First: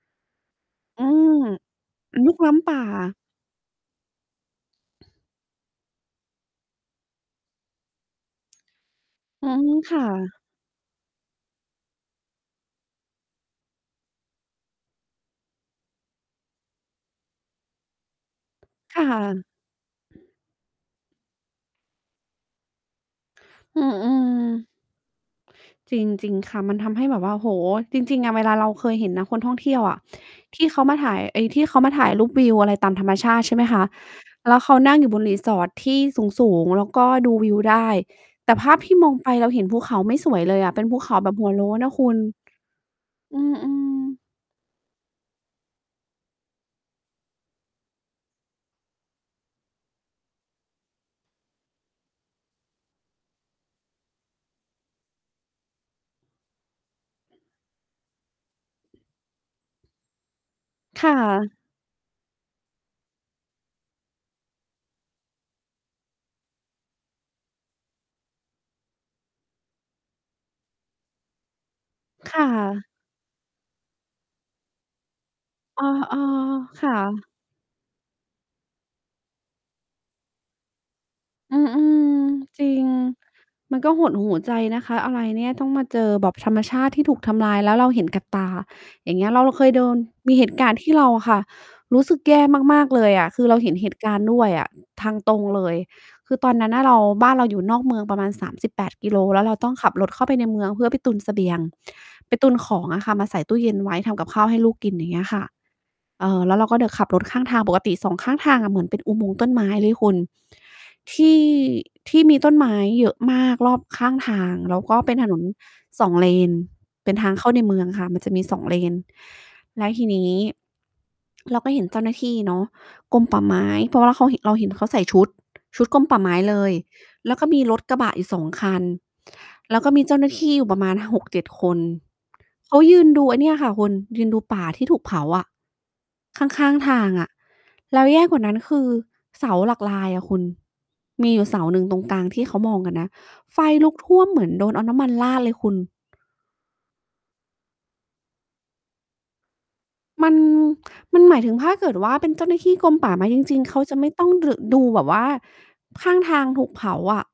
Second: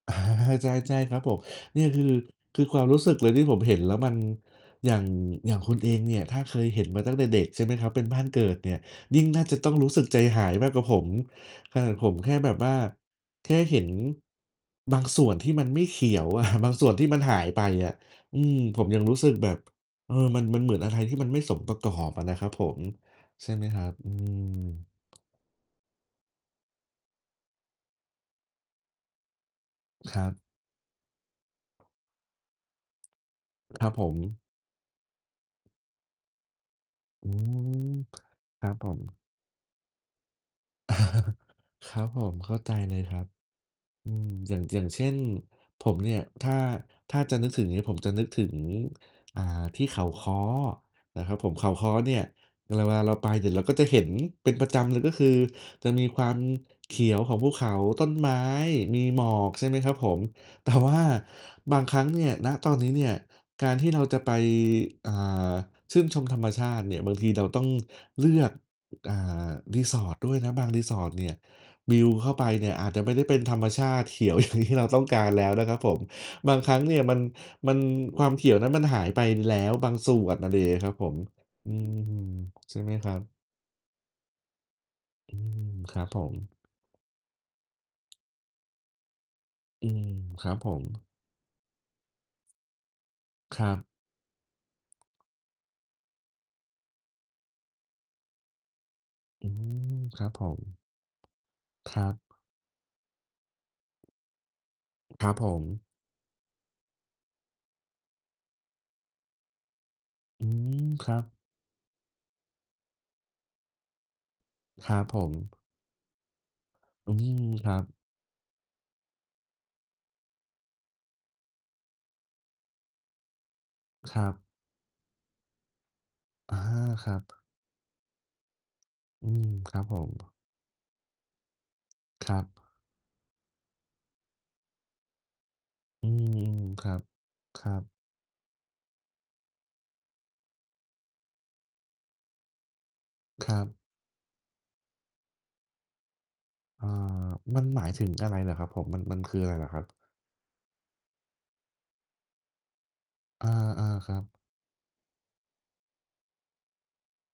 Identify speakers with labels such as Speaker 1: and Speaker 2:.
Speaker 1: อา ใช่
Speaker 2: อื
Speaker 1: ๆ ครับผ
Speaker 2: ม
Speaker 1: ม เนี่ย คือ
Speaker 2: ลุกล้
Speaker 1: คือ
Speaker 2: ำป
Speaker 1: ค
Speaker 2: ่า
Speaker 1: วามรู้สึกเลยที่ผมเห็นแล้ว มัน อย่าง อย่างคุณเองเนี่ย ถ้าเคยเห็นมาตั้งแต่เด็กใช่ไหมครับ? เป็นบ้านเกิดเนี่ย ยิ่งน่า
Speaker 2: อื
Speaker 1: จะต้
Speaker 2: ม
Speaker 1: องรู้
Speaker 2: ค
Speaker 1: ส
Speaker 2: ่
Speaker 1: ึกใจ
Speaker 2: ะ
Speaker 1: หายมากกว่าผม ขนาดผมแค่แบบว่า แค่เห็นบางส่วนที่มันไม่เขียวอะ บางส่วนที่มันหายไปอะ อืม ผม
Speaker 2: ค
Speaker 1: ยั
Speaker 2: ่
Speaker 1: งรู้สึก
Speaker 2: ะ
Speaker 1: แบบ เออ มัน มันเหมือนอะไรที่มันไม่สมประกอบอะนะครับผม ใช่ไหมค
Speaker 2: อื
Speaker 1: รับ?
Speaker 2: อ
Speaker 1: อ
Speaker 2: อ
Speaker 1: ื
Speaker 2: ื
Speaker 1: ม
Speaker 2: ม จริง ๆ ค่ะ มันทำให้แบบว่า โอ้โฮ จริง ๆ อะ เวลาเราเคยเห็นนะคนท่องเที่ยวอะ
Speaker 1: ครับ
Speaker 2: ที่เขามาถ่าย ไอ้ที่เขามาถ่ายรูปวิวอะไรตามธรรมชาติใช่ไหมค
Speaker 1: ค
Speaker 2: ะ?
Speaker 1: รับผม
Speaker 2: แล้วเขานั่งอยู่บน resort ที่สูง ๆ แล้วก็
Speaker 1: อื
Speaker 2: ดูวิวได้
Speaker 1: ม
Speaker 2: แต่
Speaker 1: ค
Speaker 2: ภ
Speaker 1: รั
Speaker 2: า
Speaker 1: บ
Speaker 2: พ
Speaker 1: ผ
Speaker 2: ที่
Speaker 1: ม
Speaker 2: มองไป เราเห็นภูเขาไม่สวยเลยอะ เป็นภูเขาแบบหัวโล้นน่
Speaker 1: ค
Speaker 2: ะ
Speaker 1: รั
Speaker 2: ค
Speaker 1: บ
Speaker 2: ุณ
Speaker 1: ผม เข้าใจเลยครับ
Speaker 2: อืม
Speaker 1: อื
Speaker 2: ๆ
Speaker 1: ม อย่าง อย่างเช่น ผมเนี่ย ถ้า ถ้าจะนึกถึงเนี่ย ผมจะนึกถึง อ่า ที่เขาค้อนะครับผม เขาค้อเนี่ย เวลาเราไป เดี๋ยวเราก็จะเห็นเป็นประจำเลย ก็คือจะมีความเขียวของภูเขา ต้นไม้ มีหมอก ใช่ไหมครับผม แต่ว่า
Speaker 2: ค่ะ
Speaker 1: บางครั้งเนี่ย ณ ตอนนี้เนี่ย การที่เราจะไป อ่า ชื่นชมธรรมชาติเนี่ย บางทีเราต้องเลือก อา resort ด้วยนะ บาง resort เนี่ย วิวเข้
Speaker 2: ค
Speaker 1: าไ
Speaker 2: ่
Speaker 1: ปเนี่ย
Speaker 2: ะ
Speaker 1: อาจจะไม่ได้เป็นธรรมชาติเขียว อย่าง ที่เราต้องการแล้วนะครับ
Speaker 2: อ๋อ
Speaker 1: ผม บางครั้
Speaker 2: ๆ
Speaker 1: ง
Speaker 2: ค่
Speaker 1: เนี่ย มัน
Speaker 2: ะ
Speaker 1: มัน ความเขียวนั้นมันหายไปแล้วบางส่วน อะไรอย่างเงี้ยครับผม
Speaker 2: อื
Speaker 1: อืม
Speaker 2: ม ๆ จร
Speaker 1: ใช
Speaker 2: ิ
Speaker 1: ่
Speaker 2: ง
Speaker 1: ไหมครับ?
Speaker 2: มันก็หดหู่ใจนะคะ อะไร
Speaker 1: อื
Speaker 2: เนี่ย ต
Speaker 1: ม
Speaker 2: ้องมา
Speaker 1: ค
Speaker 2: เจ
Speaker 1: รับ
Speaker 2: อ
Speaker 1: ผ
Speaker 2: แบ
Speaker 1: ม
Speaker 2: บธรรมชาติที่ถูกทำลาย แล้วเราเห็นกับตา อย่างเงี้ย เราเคยโด
Speaker 1: อื
Speaker 2: น
Speaker 1: ม
Speaker 2: มีเ
Speaker 1: ค
Speaker 2: ห
Speaker 1: รั
Speaker 2: ต
Speaker 1: บ
Speaker 2: ุก
Speaker 1: ผ
Speaker 2: ารณ์
Speaker 1: ม
Speaker 2: ที่เราอะค่ะ รู้สึกแย่มาก ๆ เลยอะ คือ เรา
Speaker 1: คร
Speaker 2: เห
Speaker 1: ั
Speaker 2: ็น
Speaker 1: บ
Speaker 2: เหตุการณ์ด้วยอะ ทางตรงเลย คือตอนนั้นอะเรา บ้านเราอยู่นอกเมืองประมาณ 38 กิโล แล้
Speaker 1: อ
Speaker 2: ว
Speaker 1: ื
Speaker 2: เราต้องขั
Speaker 1: ม
Speaker 2: บรถเข
Speaker 1: ค
Speaker 2: ้
Speaker 1: ร
Speaker 2: า
Speaker 1: ั
Speaker 2: ไ
Speaker 1: บ
Speaker 2: ป
Speaker 1: ผ
Speaker 2: ในเม
Speaker 1: ม
Speaker 2: ือง เพื่อไปตุนเสบียง
Speaker 1: ครับ
Speaker 2: ไปตุนของอะค่ะมาใส่ตู้เย็นไว้ทำกับข้าวให้ลูกกิน อย่างเงี้
Speaker 1: คร
Speaker 2: ย
Speaker 1: ับ
Speaker 2: ค่ะ
Speaker 1: ผม
Speaker 2: เอ่อ แล้วเราก็ไปขับรถ ข้างทางปกติ 2 ข้างทางอะเหมือนเป็นอุโมงค์ต้นไม้เลยคุณ
Speaker 1: อืม คร
Speaker 2: ท
Speaker 1: ับ
Speaker 2: ี่ ที่มีต้นไม้เยอะมากรอบข้างทาง แล้ว
Speaker 1: ค
Speaker 2: ก
Speaker 1: ร
Speaker 2: ็
Speaker 1: ับ
Speaker 2: เป็น
Speaker 1: ผ
Speaker 2: ถนน
Speaker 1: ม
Speaker 2: 2 เลน เ
Speaker 1: อ
Speaker 2: ป็
Speaker 1: ื
Speaker 2: นทาง
Speaker 1: ม
Speaker 2: เข้าใน
Speaker 1: ค
Speaker 2: เ
Speaker 1: ร
Speaker 2: ม
Speaker 1: ั
Speaker 2: ือ
Speaker 1: บ
Speaker 2: งค่ะ มันจะมี 2 เลน และทีนี้ เราก็เห็นเจ้าหน้าที่เนาะ กรมป่าไม้ เพราะว่
Speaker 1: ค
Speaker 2: าเข
Speaker 1: รั
Speaker 2: า
Speaker 1: บ
Speaker 2: เราเห็นเขาใส่ชุด ชุดกรมป่าไม้
Speaker 1: อ
Speaker 2: เ
Speaker 1: า
Speaker 2: ลย
Speaker 1: ครับ
Speaker 2: แล้วก็มีรถกระบะอยู่ 2 คัน
Speaker 1: อืม ค
Speaker 2: แล
Speaker 1: ร
Speaker 2: ้
Speaker 1: ั
Speaker 2: ว
Speaker 1: บ
Speaker 2: ก็
Speaker 1: ผ
Speaker 2: มีเจ้าหน้
Speaker 1: ม
Speaker 2: าที่ประมาณ 6-7 คน
Speaker 1: ครับ
Speaker 2: เขายืนดูไอ้เนี่ยค่ะคุณ ยืนดูป่าที่ถูกเผาอะ
Speaker 1: อื
Speaker 2: ข้
Speaker 1: ม
Speaker 2: าง
Speaker 1: ๆ ค
Speaker 2: ๆ
Speaker 1: ร
Speaker 2: ท
Speaker 1: ั
Speaker 2: า
Speaker 1: บ
Speaker 2: งอะ
Speaker 1: ครับ
Speaker 2: แล้วแย่กว่านั้น คือเสาหลักลายอะคุณ มีอยู่เสาหนึ่งตรงกลางที่เขามองกันนะ
Speaker 1: คร
Speaker 2: ไฟ
Speaker 1: ับ
Speaker 2: ลุกท่วมเหมือนโดนเอาน้ำมันราดเลยคุณ
Speaker 1: อา มันหมายถึงอะไรเหรอครับผม? มัน มันคืออะไรเหรอครับ?
Speaker 2: มัน มันหมายถึงถ้าเกิดว่า เป็นเจ้าหน้าที่กรมป่าไม้จ
Speaker 1: อ
Speaker 2: ริง ๆ เขา
Speaker 1: า
Speaker 2: จะไม
Speaker 1: ๆ ค
Speaker 2: ่
Speaker 1: รั
Speaker 2: ต้อง
Speaker 1: บ
Speaker 2: ด ดูแบบว่าข้างทางถูกเผาอะ